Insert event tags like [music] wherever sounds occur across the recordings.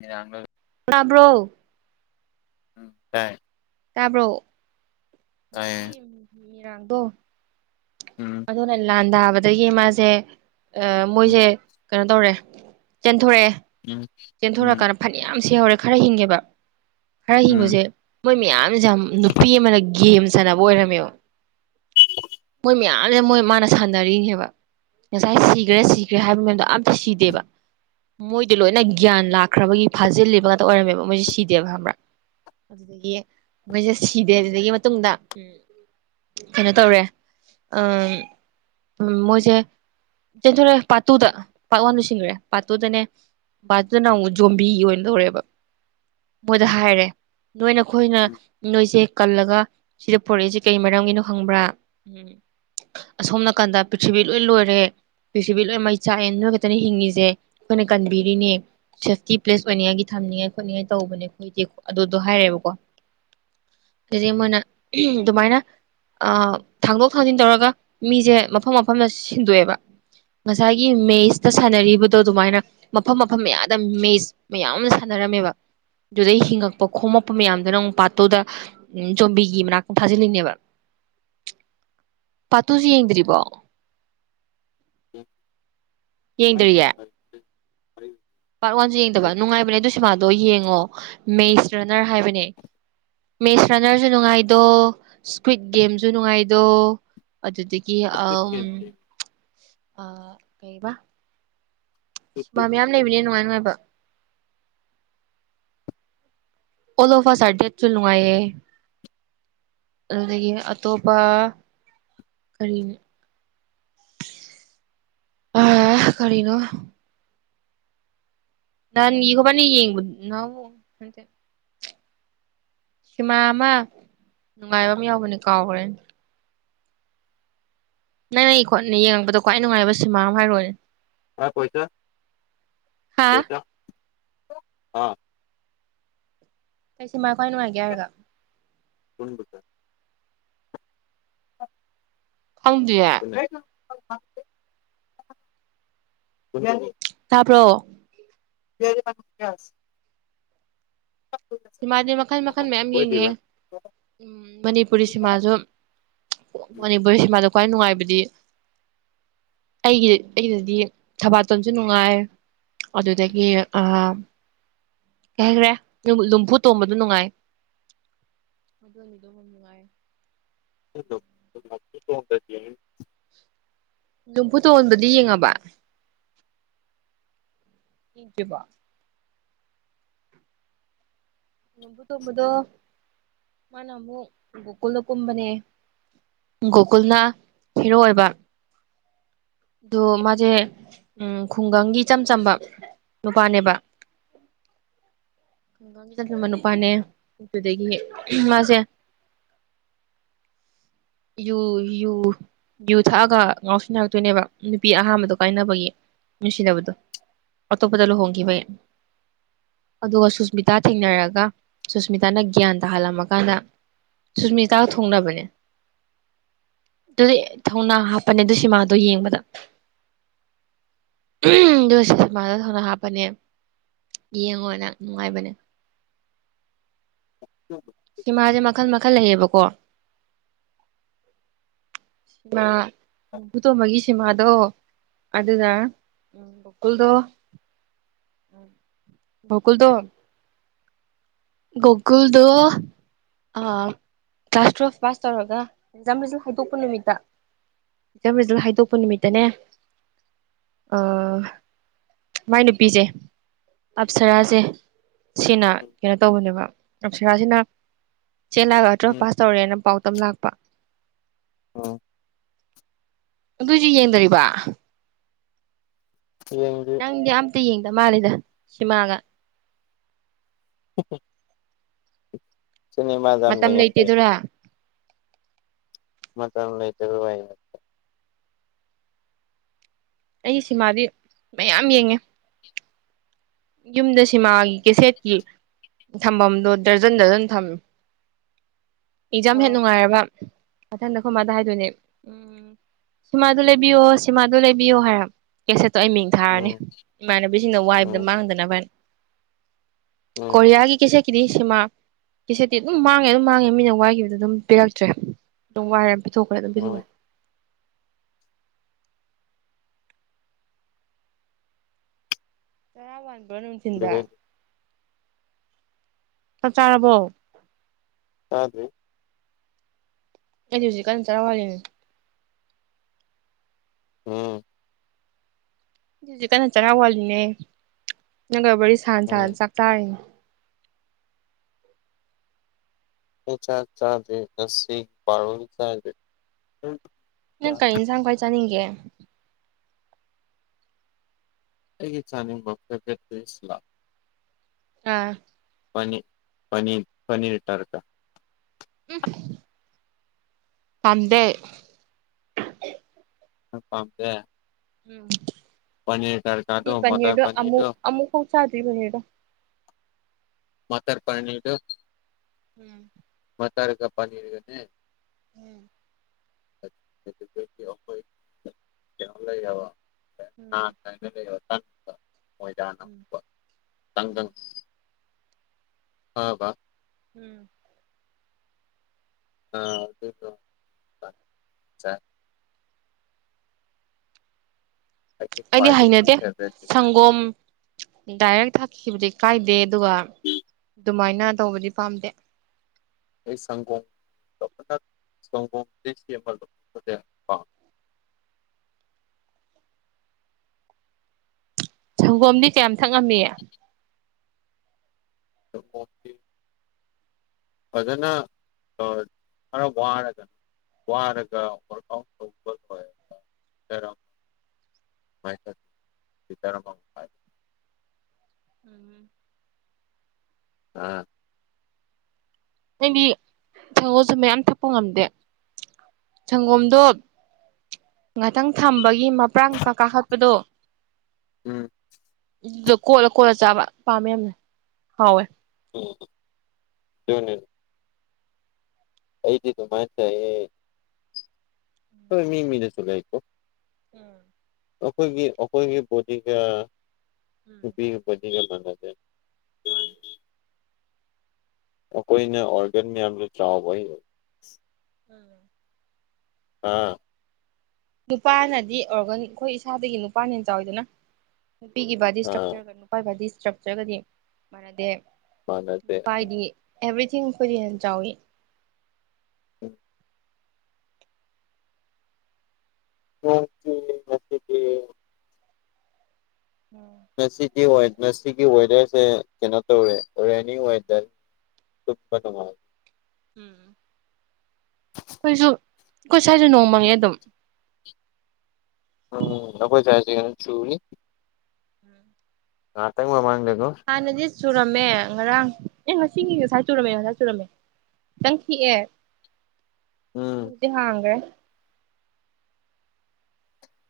ꯪ [inaudible] ꯕ꯭ꯔꯣ ꯎꯝ ꯇꯥꯏ ꯇꯥꯕ꯭ꯔꯣ ꯍꯧꯖꯤꯛꯀꯤ ꯇꯥꯏꯌꯦ ꯃꯤꯔꯥꯡꯗꯣ ꯎꯝ ꯑꯗꯨꯅ ꯂꯥꯟꯗꯥ ꯑꯗꯨꯗꯒꯤ ꯃꯥꯁꯦ ꯎꯝ ꯃꯣꯏꯁꯦ ꯀꯩꯅꯣ ꯇꯧꯔꯦ ꯆꯦꯟꯊꯣꯔꯛꯑꯦ ꯎꯝ ꯎꯝ ꯆꯦꯟꯊꯣꯔꯛꯀꯥꯟꯗ ꯐꯅꯌꯥꯝ ꯁꯤꯍꯧꯔꯦ ꯈꯔ ꯍꯤꯡꯉꯦꯕ ꯈꯔ ꯎꯝ ꯍꯤꯡꯕꯁꯦ ꯃꯣꯏ ꯃꯌꯥꯝꯁꯦ ꯌꯥꯝ ꯅꯨꯄꯤ ꯑꯃꯅ ꯒꯦꯝ ꯁꯥꯟꯅꯕ ꯑꯣꯏꯔꯝꯃꯦꯕ ꯃꯣꯏ ꯃꯌꯥꯝꯁꯦ ꯃꯣꯏ ꯃꯥꯅ ꯁꯥꯟꯅꯔꯤꯅꯦꯕ ꯉꯁꯥꯏ ꯁꯤꯈ꯭ꯔꯦ ꯁꯤꯈ꯭ꯔꯦ ꯍꯥꯏꯕ ꯃꯩꯗꯣ ꯑꯝꯇ ꯁꯤꯗꯦꯕ ꯃꯣꯏꯗꯤ ꯂꯣꯏꯅ ꯒ꯭ꯌꯥꯟ ꯂꯥꯛꯈ꯭ꯔꯕꯒꯤ ꯐꯥꯖꯤꯜꯂꯤꯕ ꯉꯥꯛꯇ ꯑꯣꯏꯔꯝꯃꯦꯕ ꯃꯣꯏꯁꯦ ꯁꯤꯗꯦꯕ ꯈꯕ꯭ꯔꯥ ꯑꯗꯨꯗꯤ ꯃꯣꯏꯁꯦ ꯁꯤꯗꯦ ꯑꯗꯨꯗꯒꯤ ꯃꯇꯨꯡꯗ ꯎꯝ ꯀꯩꯅꯣ ꯇꯧꯔꯦ ꯃꯣꯏꯁꯦ ꯆꯦꯟꯊꯣꯔꯦ ꯄꯥꯠꯇꯨꯗ ꯄꯥꯠ ꯋꯥꯟꯗ ꯁꯤꯟꯈ꯭ꯔꯦ ꯄꯥꯔꯠꯇꯨꯗꯅꯦ ꯄꯥꯠ ꯇꯨꯗꯥꯅ ꯑꯃꯨꯛ ꯖꯣꯝꯕꯤꯒꯤ ꯑꯣꯏꯅ ꯇꯧꯔꯦꯕ ꯃꯣꯏꯗ ꯍꯥꯏꯔꯦ ꯅꯣꯏꯅꯈꯣꯏꯅ ꯅꯣꯏꯁꯦ ꯀꯜꯂꯒ ꯁꯤꯗ ꯄꯨꯔꯛꯏꯁꯤꯦ ꯀꯩ ꯃꯔꯝꯒꯤꯅꯣ ꯍꯪꯕ꯭ꯔꯥ ꯎꯝ ꯑꯁꯣꯝ ꯅꯥꯀꯟꯗ ꯄ꯭ꯔꯤꯊꯤꯕꯤ ꯂꯣꯏ ꯂꯣꯏꯔꯦ ꯄ꯭ꯔꯤꯊꯚꯤ ꯃꯩ ꯆꯥꯛꯑ ꯅꯣꯏ ꯈꯛꯇꯅ ꯍꯤꯡꯉꯤꯁꯦ ꯑꯩꯈꯣꯏꯅ ꯀꯟꯕꯤꯔꯤꯅꯦ ꯁꯦꯐꯇꯤ ꯄ꯭ꯂꯦꯁ ꯑꯣꯏꯉꯒꯤ ꯊꯝꯅꯤꯡꯉꯥꯏ ꯈꯣꯠꯅꯤꯡꯉꯥꯏ ꯇꯧꯕꯅꯦ ꯑꯩꯈꯣꯏꯗꯤ ꯑꯗꯨꯗꯣ ꯍꯥꯏꯔꯦꯕꯀꯣ [inaudible] ꯁꯤꯗꯤ ꯃꯣꯏꯅ ꯑꯗꯨꯃꯥꯏꯅ ꯑ ꯊꯥꯡꯗꯣꯛ ꯊꯥꯡꯖꯤꯟ ꯇꯧꯔꯒ ꯃꯤꯁꯦ ꯃꯐꯝ ꯃꯐꯝꯗ ꯁꯤꯟꯗꯣꯛꯑꯦꯕ ꯉꯁꯥꯏꯒꯤ ꯃꯦꯁꯇ ꯁꯥꯟꯅꯔꯤꯕꯗꯣ ꯑꯗꯨꯃꯥꯏꯅ ꯃꯐꯝ ꯃꯐꯝ ꯃꯌꯥꯗ ꯃꯦꯁ ꯃꯌꯥꯝꯅ ꯁꯥꯟꯅ ꯔꯝꯕ ꯑꯗꯨꯗꯩ ꯍꯤꯡꯉꯛꯄ ꯈꯣꯝꯃꯛꯛꯄ ꯃꯌꯥꯝꯗꯣ ꯅꯪ ꯄꯥꯠꯇꯨꯗꯣꯝꯕꯤ ꯃ ꯐꯥꯖꯤ ꯂꯩꯅꯤ ꯑꯕ ꯄ ꯇꯨꯁꯤ ꯌꯦꯡꯗ꯭ꯔꯤꯕꯔꯤꯕꯣ ꯌꯦꯡꯗ꯭ꯔꯤꯌꯦ ꯐ ꯄꯥꯔꯠ ꯋꯥꯟꯁꯨꯦ ꯌꯦꯡꯗꯕ ꯅꯨꯡꯉꯥꯏꯕꯅꯦ ꯑꯗꯨ ꯁꯃꯗꯣ ꯌꯦꯡꯉꯣ ꯃꯦꯁ ꯔꯅꯔ ꯍꯥꯏꯕꯅꯦ ꯃꯦꯁ ꯔꯅꯔꯁꯨ ꯅꯨꯡꯉꯥꯏꯗꯣ ꯏꯁꯀ꯭ꯋꯤꯠ ꯒꯦꯝꯁꯨ ꯅꯨꯡꯉꯥꯏꯗꯣ ꯑꯗꯨꯗꯒꯤ ꯑ ꯀꯕ ꯁꯨꯕꯥ ꯃꯌꯥꯝ ꯂꯩꯕꯅꯦ ꯅꯨꯡꯉꯥꯏ ꯅꯨꯡꯉꯥꯏꯕ ꯑꯣ ꯂꯣꯐꯥ ꯁꯥꯗꯦꯆꯅꯨ ꯑꯌꯦꯌꯦ ꯑꯗꯨꯗꯒꯤ ꯑꯇꯣꯞꯄ ꯀꯔꯤꯅꯤꯣ [inaudible] ꯑ ꯀꯔꯤꯅꯣ ꯅ ꯏꯈꯕꯅꯤ ꯌꯦꯡꯇ ꯁꯤꯃꯥ ꯑꯃ ꯅꯨꯡꯉꯥꯏꯕ ꯑꯃ ꯌꯥꯎꯕꯅꯤ ꯀꯥꯎꯈ꯭ꯔꯦ ꯅꯪ ꯅꯪ ꯈꯣꯠꯅ ꯌꯦꯡꯛꯄꯗꯣ ꯈ꯭ꯋꯥꯏ ꯅꯨꯡꯉꯥꯏꯕ ꯁꯨꯃꯥꯡ ꯑꯃ ꯍꯥꯏꯔꯨꯔꯅꯦ ꯑ ꯀꯩꯁꯥ ꯍꯥ ꯄꯩꯁꯥ ꯑꯥ ꯀꯩꯁꯤꯃ ꯈ꯭ꯋꯥꯏ ꯅꯨꯡꯉꯥꯏꯒꯦ ꯍꯥꯏꯔꯒ ꯄꯨꯟꯕꯗ ꯐꯪꯗꯤꯌꯥ ꯦ ꯀ ꯇꯥꯕ꯭ꯔꯣ [inaudible] ꯁꯤꯃꯥꯗꯤ ꯃꯈꯜ ꯃꯈꯜ ꯃꯌꯥꯝ ꯌꯦꯡꯉꯦ ꯃꯅꯤꯄꯨꯔꯤ ꯁꯤꯃꯥꯁꯨ ꯃꯅꯤꯄꯨꯔꯁꯤꯃꯗ ꯈ꯭ꯋꯥꯏ ꯅꯨꯡꯉꯥꯏꯕꯗꯤ ꯑꯩꯒꯤ ꯑꯩꯗꯗꯤ ꯊꯕꯥꯇꯣꯟꯁꯨ ꯅꯨꯡꯉꯥꯏ ꯑꯗꯨꯗꯒꯤ ꯑ ꯀꯩꯈ꯭ꯔꯦ ꯈꯨ ꯇꯣꯝꯕꯗꯨ ꯅꯨꯡꯉꯥꯏ ꯇꯗꯤ ꯅꯝꯐꯨ ꯇꯣꯟꯣꯟꯕꯗꯤ ꯌꯦꯡꯉꯕ ꯍ ꯀ ꯋꯥ ꯅꯝꯕꯨ ꯇꯣꯝꯕꯗꯣ ꯃꯥꯅ ꯑꯃꯨꯛ ꯒꯣꯀꯨꯜꯗꯣ ꯀꯨꯝꯕꯅꯦ ꯒꯣꯀꯨꯜꯅ ꯍꯦꯔꯣ ꯑꯣꯏꯕ ꯑꯗꯨ ꯃꯥꯁꯦ ꯎꯝ ꯈꯨꯡꯒꯪꯒꯤ ꯏꯆꯝ ꯆꯝꯕ ꯅꯨꯄꯥꯅꯦꯕ [inaudible] ꯀꯒ ꯃ ꯅꯨꯄꯥꯅꯦ ꯑꯗꯨꯗꯒꯤ ꯃꯥꯁꯦ ꯌꯨ ꯌꯨ ꯌꯖꯨ ꯊꯛꯑꯒ ꯉꯥꯎꯁꯤꯟꯅꯔꯛꯇꯣꯏꯅꯦꯕ ꯅꯨꯄꯤ ꯑꯍꯥꯟꯕꯗꯣ ꯀꯥꯏꯅꯕꯒꯤ ꯅꯨꯡꯁꯤꯅꯕꯗꯣ ꯑꯇꯣꯞꯄꯗ ꯂꯨꯍꯣꯡꯈꯤꯕ ꯑꯗꯨꯒ ꯁꯨꯁꯃꯤꯇꯥ ꯊꯦꯡꯅꯔꯒ ꯁꯨꯁꯃꯤꯇꯥꯅ ꯒ꯭ꯌꯥꯟ ꯇꯥꯍꯜꯂꯝꯃꯀꯥꯟꯗ ꯁꯨꯁꯃꯤꯇꯥꯒ ꯊꯣꯡꯅꯕꯅꯦ ꯑꯗꯨꯗꯤ ꯊꯧꯅꯥ ꯍꯥꯞꯄꯅꯦ ꯑꯗꯨ ꯁꯤꯃꯥꯗꯣ ꯌꯦꯡꯕꯗ ꯑꯗꯨꯣꯁ ꯁꯨꯃꯗ ꯊꯧꯅ ꯍꯥꯞꯄꯅꯦ ꯌꯦꯡꯉꯣ ꯅꯪ ꯅꯨꯡꯉꯥꯏꯕꯅꯦ ꯁꯤꯃꯥꯁꯦ ꯃꯈꯜ ꯃꯈꯜ ꯂꯩꯌꯦꯕꯀꯣ [unintelligible] ꯁꯤꯃꯥ ꯃꯕꯨꯨ ꯇꯣꯃꯒꯤ ꯁꯤꯃꯥꯗꯣ ꯑꯗꯨꯗꯥ ꯎꯝ ꯨꯀꯜꯗꯣ [unintelligible] ꯣꯀꯨꯜꯗ ꯒꯣꯒꯨꯜꯗꯣ ꯀ꯭ꯂꯥꯁ ꯇꯨꯋꯜꯐ ꯄꯥꯁ ꯇꯧꯔꯒ ꯑꯦꯛꯖꯥꯝ ꯔꯤꯖ ꯍꯥꯏꯗꯣꯛꯄ ꯅꯨꯃꯤꯠꯇ ꯖꯝ ꯔꯤꯖꯜ ꯍꯥꯏꯗꯣꯛꯄ ꯅꯨꯃꯤꯠꯇꯅꯦ ꯃꯥꯏ ꯅꯨꯄꯤꯁꯦ ꯑꯞꯁꯔꯥꯁꯦ ꯁꯤꯅ ꯀꯩꯅꯣ ꯇꯧꯕꯅꯦꯕ ꯑꯞꯁꯔꯥꯁꯤꯅ ꯆꯦ ꯂꯥꯛꯑꯒ ꯑꯇꯔꯒ ꯄꯥꯁ ꯇꯧꯔꯦꯅ ꯄꯥꯎꯇꯝ ꯂꯥꯛꯄ ꯑꯣ ꯑꯗꯨꯏꯁꯨ ꯌꯦꯡꯗꯔꯤꯕ ꯌꯦꯡꯒꯤ ꯠꯇ ꯌꯦꯡꯗ ꯃꯥꯜꯂꯤꯗ ꯁꯤꯃꯥꯡꯒ ꯍ ꯃꯇꯝ ꯌꯦꯡꯉꯝꯗꯦ ꯂꯩꯇꯦꯗꯨꯔ ꯃꯊꯅ ꯂ ꯂꯩꯇ ꯑꯗꯨ ꯋꯥꯏꯦ ꯑꯩꯒꯤ ꯁꯤꯃꯥꯗꯤ ꯃꯌꯥꯝ ꯌꯦꯡꯉꯦ ꯌꯨꯝꯗ ꯁꯤꯃꯥꯒꯤ ꯀꯦꯁꯦꯠꯀꯤ ꯊꯝꯐꯝꯗꯣ ꯗꯔꯖꯟ ꯗꯔꯖꯟ ꯊꯝꯃꯦ ꯑꯦꯛꯖꯥꯝ ꯍꯦ ꯎꯝ ꯅꯨꯡꯉꯥꯏꯔꯕ ꯃꯊꯪꯗꯈꯣꯏ ꯃꯥꯗ ꯍꯥꯏꯗꯣꯏꯅꯦ ꯎꯝ ꯁꯤꯃꯥꯗꯨ ꯂꯩꯕꯤꯌꯣ ꯁꯤꯃꯥꯗꯨ ꯂꯩꯕꯤꯌꯣ ꯍꯥꯏꯔ ꯀ ꯑ ꯑꯩ ꯃꯤꯡ ꯊꯥꯔꯅꯤ ꯎꯝ ꯏꯃꯥꯟꯅꯕꯤꯁꯤꯡꯅ ꯋꯥꯏꯕꯗ ꯎꯝ ꯃꯥꯡꯗꯅꯕ ꯍꯥꯏ ꯎꯝ ꯀꯣꯔꯤꯌꯥꯒꯤ ꯀꯩꯆꯦꯠꯀꯤꯗꯤ ꯁꯤꯃꯥ ꯀꯩꯆꯦꯠꯇꯤ ꯑꯗꯨꯝ ꯃꯥꯡꯉꯦ ꯑꯗꯨꯝ ꯃꯥꯡꯉꯦ ꯃꯤꯅ ꯋꯥꯏꯈꯤꯕꯗ ꯑꯗꯨꯝ ꯄꯤꯔꯛꯇ꯭ꯔꯦ ꯑꯗꯨꯝ ꯋꯥꯏꯔ ꯄꯤꯊꯣꯛꯈ꯭ꯔꯦ ꯑꯗꯨꯝ ꯄꯤꯊꯣꯛꯈ꯭ꯔꯦ ꯎꯝ ꯀꯔ ꯋꯥꯕꯅꯃꯤ ꯆꯤꯟꯗ ꯆꯞ ꯆꯥꯔꯕꯣ ꯑꯗꯔꯤ ꯑꯩꯗꯤ ꯍꯧꯖꯤꯛ ꯀꯔꯝ ꯆꯔꯥꯎ ꯍꯜꯂꯤꯅꯦ ꯎꯝ ꯍꯧꯖꯤꯛ ꯀꯟꯅ ꯆꯔꯥꯎ ꯋꯥꯂꯤꯅꯦ ꯅꯪꯒ ꯋꯥꯔꯤꯔꯤ ꯁꯅ ꯎꯝ ꯁꯅ ꯆꯥꯛꯇꯥꯥꯔꯤꯅꯦ ꯆꯥ ꯆꯥꯖꯦ ꯉꯁꯤ ꯄꯥꯔ ꯆꯥꯏꯖꯦ ꯅꯪ ꯀ ꯏꯟꯁꯥꯡ ꯈꯋꯥꯏ ꯆꯠꯅꯤꯡꯒꯦ ꯑꯩꯒꯤ ꯆꯥꯅꯤꯡꯕ ꯐꯦꯕꯠꯇ ꯏꯁꯂꯥꯝ ꯑꯥ ꯔ ꯇꯔꯀ ꯎꯝ ꯇꯗꯦ ꯄꯝꯄ ꯎꯝ ꯑꯗꯨꯗꯤ ꯄꯅꯤꯔꯗꯣ ꯑꯃꯨꯛ ꯑꯃꯨꯛ ꯐ ꯆꯥꯗ꯭ꯔꯤ ꯄꯅꯤꯔꯗꯣ ꯃꯊꯔ ꯄꯅꯤꯔ ꯎꯝ ꯃꯆꯥꯥꯔ ꯀꯄꯅꯤꯔꯒꯅꯦꯦ ꯎꯝ ꯈꯣꯏ ꯌꯥꯕ ꯎꯝ ꯂꯩꯪ ꯃꯣꯏꯅ ꯎꯝ ꯆꯪꯗꯪ ꯑꯥ ꯋꯥ ꯎꯝ ꯑ ꯑꯗꯨ ꯑꯩꯒꯤ ꯑꯩꯗꯤ ꯈ꯭ꯋꯥꯏꯗꯒꯤ ꯍꯩꯅꯗꯦ ꯐꯦꯚꯔꯦꯠ ꯁꯪꯒꯣꯝ ꯗꯥꯏꯔꯦꯛ ꯊꯛꯈꯤꯕꯗꯤ ꯀꯥꯏꯗꯦ ꯑꯗꯨꯒ ꯑꯗꯨꯃꯥꯏꯅ ꯇꯧꯕꯗꯤ ꯄꯥꯝꯗꯦ ꯑꯩ ꯁꯪꯀꯣ [unintelligible] [unintelligible] ꯁꯪꯒꯣꯝꯗꯤ ꯀꯌꯥꯝ ꯊꯛꯉꯝꯃꯤ ꯇꯤ ꯐꯖꯅ ꯑ ꯐꯔ ꯋꯥꯔꯗꯅ ꯋꯥꯔꯒꯄ ꯔ ꯎꯝ ꯑꯥ ꯅꯪꯗꯤ ꯁꯪꯒꯣꯁꯨ ꯃꯌꯥꯝ ꯊꯛꯄ ꯉꯝꯗꯦ ꯁꯪꯒꯣꯝꯗꯣ ꯉꯥꯛꯇꯪ ꯊꯝꯕ ꯃꯄ ꯀꯥꯈꯠꯄꯗꯣ ꯑꯗꯨꯗ ꯀꯣꯠꯂ ꯀꯣꯠꯂ ꯆꯥꯕ ꯄꯥꯝꯃꯦ ꯌꯥꯝꯅ ꯍꯥꯎꯋꯦ ꯎꯝ ꯑꯗꯨꯅꯤ ꯑꯩꯗꯤꯗꯨ ꯃꯥꯁ ꯍꯣꯏ ꯃꯤ ꯃꯤꯅꯦꯁꯨꯒꯀꯣ ꯎꯝ ꯑꯩꯈꯣꯏꯒꯤ ꯑꯩꯈꯣꯏꯒꯤ ꯕꯣꯗꯤꯒ ꯅꯨꯄꯤꯒ ꯕꯣꯗꯤꯒ ꯃꯥꯟꯅꯗꯦ ꯑ ꯑꯩꯈꯣꯏꯅ ꯑꯣꯔꯒꯦꯟ ꯃꯌꯥꯝꯗꯣ ꯆꯥꯎꯕ ꯎꯝ ꯑꯥ ꯅꯨꯄꯥꯅꯗꯤ ꯑꯣꯔꯒꯅꯤ ꯑꯩꯈꯣꯏ ꯏꯁꯥꯗꯒꯤ ꯅꯨꯄꯥꯅ ꯆꯥꯎꯋꯤꯗꯅ ꯅꯨꯄꯤꯒꯤ ꯕꯥꯗꯤ ꯑꯥ ꯏꯁꯇ꯭ꯔꯛꯆꯔꯒ ꯅꯨꯄꯥꯒꯤ ꯕꯥꯗꯤ ꯏꯁꯇ꯭ꯔꯛꯆꯔꯒꯗꯤ ꯃꯥꯟꯅꯗꯦ ꯃꯥꯅꯗꯦ ꯅꯨꯄꯥꯒꯤꯗꯤ ꯑꯦꯕ꯭ꯔꯤꯊꯤꯡ ꯐꯗꯤꯅ ꯆꯥꯎꯎꯋꯤ ꯎ ꯃ ꯃꯁꯗꯤ ꯉꯁꯤꯒꯤ ꯉꯁꯤꯒꯤ ꯋꯦꯗꯔꯁꯦ ꯀꯩꯅꯣ ꯇꯧꯋꯦ ꯔꯦꯅꯤ ꯋꯦꯗꯔ ꯇꯨꯝꯕ ꯅꯨꯡꯉꯥꯏꯅꯤ ꯎꯝ ꯑꯩꯈꯣꯏꯁꯨ ꯑꯩꯈꯣꯏ ꯁ꯭ꯋꯥꯏꯁꯨ ꯅꯣꯡꯃꯪꯉꯦ ꯑꯗꯨꯝ ꯎꯝ ꯑꯈꯣꯏ ꯁꯋꯥꯏꯗꯗꯤ ꯀꯟꯅꯥ ꯆꯨꯔꯤ ꯉꯛꯇꯪ ꯃꯥꯃꯥꯡꯗ ꯍꯥꯟꯅꯗꯤ ꯆꯨꯔꯝꯃꯦ ꯉꯔꯥꯡ ꯑꯦ ꯉꯁꯤꯒꯤ ꯉꯁꯥꯏ ꯆꯨꯔꯝꯃꯦ ꯉꯁ ꯆꯨꯔꯝꯃꯦ ꯈꯤꯇꯪ ꯈꯤꯛꯑꯦ ꯎꯝ ꯑꯗꯨ ꯍꯧꯖꯤꯛ ꯍꯥꯡꯈ꯭ꯔꯦ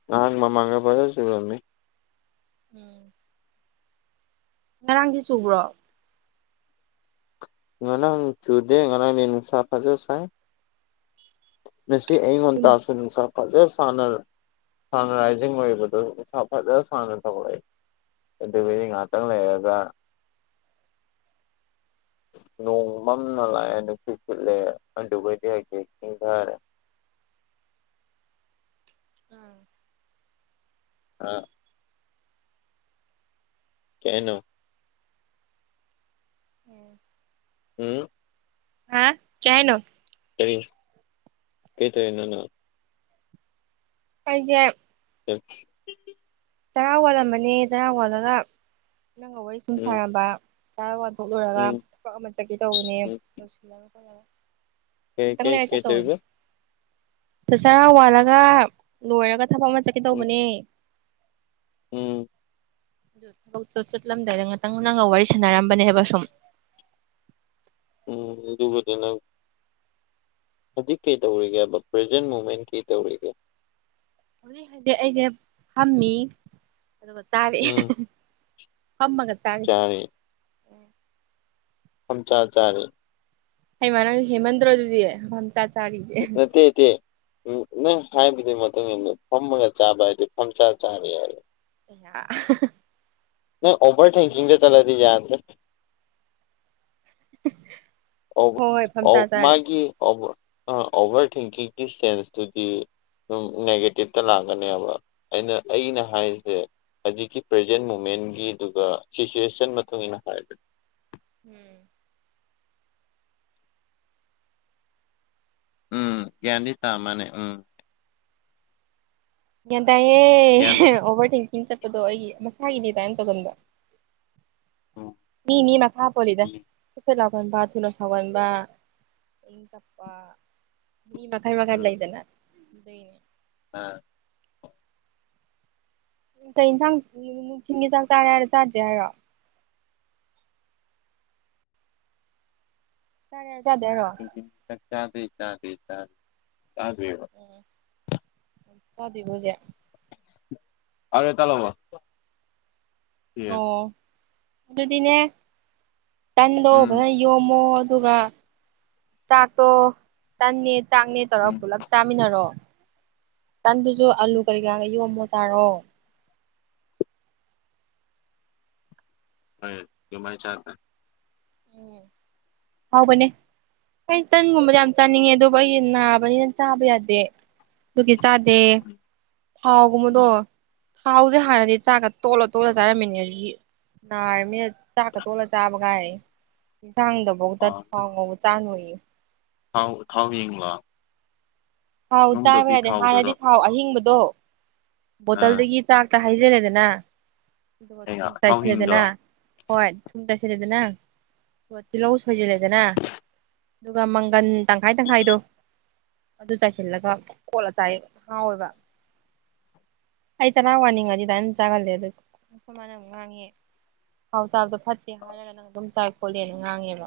ꯉꯥꯍꯥꯛ ꯃꯥꯃꯥꯡꯗ ꯐꯖꯅ ꯆꯨꯔꯝꯃꯦ ꯎꯝ ꯉꯔꯥꯡꯗꯤ ꯆꯨꯕ꯭ꯔꯣ ꯏꯅ ꯆꯨꯔꯗꯦ ꯉꯅꯅꯨꯡ ꯁꯥ ꯐꯖ ꯆꯥꯏ ꯅꯁꯤ ꯑꯩꯡꯣꯟ ꯇꯁꯨꯁ ꯐꯖ ꯁꯅ ꯁꯟ ꯔꯥꯏꯖꯤꯡ ꯑꯣꯏꯕꯗꯨꯣ ꯏꯁꯥ ꯐꯖ ꯁꯅ ꯇꯧꯔꯛꯏ ꯑꯗꯨꯗꯨ ꯑꯣ ꯄꯗꯤ ꯉꯥꯇꯪꯂ ꯌꯥꯒ ꯅꯣꯡꯃꯝꯅ ꯂꯥꯛꯑꯦ ꯅꯨꯡꯁꯤꯠ ꯁꯤꯠꯂꯦ ꯑꯗꯨꯒꯗꯤ ꯍꯥꯏꯗꯤꯦ ꯁꯤꯡꯊꯔꯦ [unintelligible] ꯑꯥ ꯑ ꯀꯩꯍꯥꯢꯅꯣ ꯎꯝ ꯎꯝ ꯍꯥ ꯀꯩ ꯍꯥꯏꯅꯣ ꯀꯔꯤ ꯀꯩ ꯇꯧꯔꯤꯅꯣ ꯅꯪ ꯑꯩꯁꯦ ꯑ [inaudible] ꯆꯔꯥ ꯋꯥꯜꯂꯝꯕꯅꯦ ꯆꯔꯥ ꯋꯥꯜꯂꯒ ꯅꯪꯒ ꯋꯥꯔꯤ ꯁꯨꯝ ꯎꯝ ꯁꯥꯔꯝꯕꯔꯥ ꯂꯣꯔꯒ ꯎꯝ ꯊꯕꯛ ꯑꯃ ꯆꯠꯀꯦ ꯇꯧꯕꯅꯦ ꯂꯧꯏꯁꯤꯜꯂꯒ ꯈꯣꯠꯂꯒ ꯀꯦ ꯀꯦ ꯀꯩꯇꯧꯑꯦꯕ ꯆ ꯆꯥꯔꯥ ꯋꯥꯜꯂꯒ ꯂꯣꯏꯔꯒ ꯊꯕꯛ ꯑꯃ ꯆꯠꯀꯦ ꯎꯝ ꯇꯧꯕꯅꯦ ꯎꯝ ꯊꯕꯛ ꯇꯨ ꯆꯠꯂꯝꯗꯥꯢꯗ ꯉꯥꯛꯇꯪ ꯅꯪꯒ ꯋꯥꯔꯤ ꯁꯥꯟꯅꯔꯝꯕꯅꯦꯕ ꯁꯨꯝ ꯎꯝ ꯑꯗꯨꯕꯨꯗꯤꯅꯪ ꯍꯧꯖꯤꯛ ꯀꯩ ꯇꯧꯔꯤꯒꯦꯕ ꯄ꯭ꯔꯖꯦꯟ ꯃꯨꯃꯦꯟ ꯀꯩ ꯇꯧꯔꯤꯒꯦ ꯍꯧꯖꯤꯛ ꯍꯧꯖꯤꯛ ꯑꯩꯁꯦ ꯐꯝꯃꯤ ꯑꯗꯨꯒ ꯆꯥꯔꯤ ꯎꯝ ꯐꯝꯃꯒ ꯆꯥꯔꯤ ꯐꯝꯖ ꯆꯥꯔꯤ ꯍꯩꯃꯥ ꯅꯪꯁꯨ ꯍꯦꯟꯃꯥꯟꯗꯔꯣ ꯑꯗꯨꯗꯤ ꯆꯥꯔꯤꯗꯤ [inaudible] ꯅꯪ ꯍꯥꯏꯕꯗꯨꯒꯤ ꯃꯇꯨꯡ ꯏꯟꯅ ꯐꯝꯃꯒ ꯆꯥꯕ ꯍꯥꯏꯗꯤ ꯐꯝ ꯆꯥ ꯆꯥꯔꯦ ꯍꯥꯏ [inaudible] ꯅ ꯑꯣꯚꯔ ꯊꯤꯡꯀꯤꯛꯗ ꯆꯠꯂꯗꯤ ꯌꯥꯗꯔꯦ ꯍꯤ ꯑꯕ ꯑ ꯃꯥꯒꯤ ꯑꯕ ꯑ ꯑꯣꯚꯔ ꯊꯤꯡꯀꯤꯡꯒꯤ ꯁꯦꯟꯁꯇꯨꯗꯤ ꯁꯨꯝ ꯅꯦꯒꯦꯇꯤꯞꯇ ꯂꯥꯛꯀꯅꯦꯕ ꯑꯩꯅ ꯑꯩꯅ ꯍꯥꯏꯔꯤꯁꯦ ꯑꯗꯨꯀꯤ ꯄ꯭ꯔꯖꯦꯟ ꯃꯣꯃꯦꯟꯒꯤ ꯑꯗꯨꯒ ꯁꯤꯆꯨꯋꯦꯁꯟ ꯃꯇꯨꯡ ꯏꯟꯅ ꯍꯥꯏꯕꯅꯤ ꯎꯝ ꯎꯝ ꯀꯤꯌꯥꯟꯗꯤ ꯑ ꯃꯥꯜꯂꯦ ꯎꯝ ꯒ꯭ꯌꯥꯟ ꯇꯥꯏꯌꯦ ꯒ꯭ꯌꯥꯟ ꯑꯣꯚꯔ ꯊꯤꯡꯀꯤꯡ ꯆꯠꯄꯗꯣ ꯑꯩ ꯃꯁꯥꯒꯤꯅꯦ ꯇꯥꯏꯅ ꯇꯧꯒꯟꯗ ꯎꯝ ꯃꯤ ꯃꯤ ꯃꯥꯈꯥ ꯄꯣꯜꯂꯤꯗ ꯍꯥꯏꯐꯦꯠ ꯂꯥꯎꯒꯟꯕ ꯊꯨꯅ ꯁꯥꯎꯒꯟꯕ ꯏꯪ ꯇꯞꯄ ꯃꯤ ꯃꯈꯜ ꯝꯈꯜ ꯂꯩꯗꯅꯗ ꯑꯗꯨꯏꯅꯦ ꯑꯥ ꯀꯩ ꯌꯦꯟꯁꯥꯡ ꯅꯨꯡꯊꯤꯟꯒꯤ ꯆꯥꯛ ꯆꯥꯔꯦ ꯍꯥꯏꯔ ꯆꯥꯗꯔ꯭ꯤ ꯍꯥꯏꯔꯣ ꯆꯔꯦ ꯍꯥꯏꯔꯣ ꯆꯗꯔꯤ ꯍꯥꯏꯔꯣ꯫ ꯆꯥꯗꯔ꯭ꯤ ꯆꯥꯗꯔ꯭ꯤ ꯆꯗꯔꯤꯕꯥ ꯆꯥꯛ ꯆꯗꯔꯤ ꯕꯣ ꯍꯧꯖꯤꯛ ꯑ ꯑꯦ ꯇ ꯂꯕꯣ ꯑꯣ ꯑꯗꯨꯗꯤꯅꯦ ꯇꯟꯗꯣ ꯐꯖꯅ ꯌꯣꯝꯃꯣ ꯑꯗꯨꯒ ꯆꯥꯛꯇꯣ ꯇꯟꯅꯦ ꯆꯥꯛꯅꯦ ꯇꯧꯔꯒ ꯎꯝ ꯄꯨꯂꯞ ꯆꯥꯃꯤꯟꯅꯔꯣ ꯇꯟꯗꯨꯁꯨ ꯑꯥꯂꯨ ꯀꯔꯤ ꯀꯔꯥꯒ ꯌꯣꯝꯃꯣ ꯆꯥꯔꯣ ꯍꯣꯏ ꯑꯗꯨꯃꯥꯏ ꯆꯥꯇꯔꯦ ꯎꯝ ꯍꯥꯎꯕꯅꯦ ꯑꯩ ꯇꯟꯒꯨꯝꯕꯗ ꯌꯥꯝ ꯆꯥꯅꯤꯡꯉꯦ ꯑꯗꯨꯕꯨ ꯑꯩ ꯅꯥꯕꯅꯤꯅ ꯆꯥꯕ ꯌꯥꯗꯦ ꯑꯗꯨꯒꯤ ꯆꯥꯗꯦ ꯊꯥꯎꯒꯨꯝꯕꯗꯣ ꯎꯝ ꯊꯥꯎꯁꯦ ꯍꯥꯟꯅꯗꯤ ꯆꯥꯛꯒ ꯇꯣꯜꯂ ꯇꯣꯜꯂ ꯆꯥꯔꯝꯃꯤꯅꯦ ꯍꯧꯖꯤꯛꯇꯤ ꯁꯥꯔꯕꯅꯤꯅꯥ ꯆꯥꯛꯀꯥ ꯇꯣꯠꯂꯥ ꯆꯕꯒꯥꯏꯅ ꯍꯦꯟꯆꯥꯡꯗꯐꯧꯗ ꯊꯥꯎ ꯉꯧꯕ ꯆꯥꯅꯨꯌꯦ ꯊꯥꯎ ꯊꯥꯎ ꯍꯤꯡꯂꯣ ꯊꯥꯎ ꯆꯥꯕ ꯅꯨꯡꯗꯕꯤ ꯌꯥꯗꯦ ꯍꯥꯟꯅꯗꯤ ꯊꯥꯎꯗꯔꯣ ꯊꯥꯎ ꯑꯍꯤꯡꯕꯗꯣ ꯑ ꯕꯣꯇꯜꯗꯒꯤ ꯆꯥꯛ ꯍꯩꯖꯤꯜꯂꯦꯗꯅ ꯑꯗꯨ ꯒꯥ ꯊꯨꯝ ꯊꯥꯎ ꯆꯥꯏꯁꯤꯜꯂꯦꯗꯅ ꯍꯤꯡꯗꯣ ꯍꯣꯏ ꯊꯨꯝ ꯆꯥꯏꯁꯤꯜꯂꯦ ꯑꯗꯨꯒꯥ ꯇꯤꯜꯍꯧ ꯁꯣꯏꯖꯤꯜꯂꯦꯗꯅ ꯑꯗꯨꯒ ꯃꯪꯒꯟ ꯇꯪꯈꯥꯏ ꯇꯪꯈꯥꯏꯗꯣ ꯑꯗꯨ ꯆꯥꯏꯁꯤꯜꯂꯒ ꯀꯣꯠꯂ ꯆꯥꯏ ꯍꯥꯎꯋꯦꯕ ꯑꯩ ꯆꯔꯥ ꯋꯥꯅꯤꯡꯉꯗꯤ ꯑꯗꯥꯏꯅ ꯆꯥꯒꯜꯂꯦ ꯑꯗꯨꯅ ꯑꯩꯈꯣꯏ ꯃꯅꯥ ꯌꯥꯝ ꯉꯥꯡꯉꯦ ꯊꯥꯎ ꯆꯥꯕꯗꯣ ꯐꯠꯇꯦ ꯍꯥꯏꯔꯒ ꯅꯪ ꯑꯗꯨꯝ ꯆꯥꯏ ꯈꯣꯠꯂꯦꯅ ꯉꯥꯡꯉꯦꯕ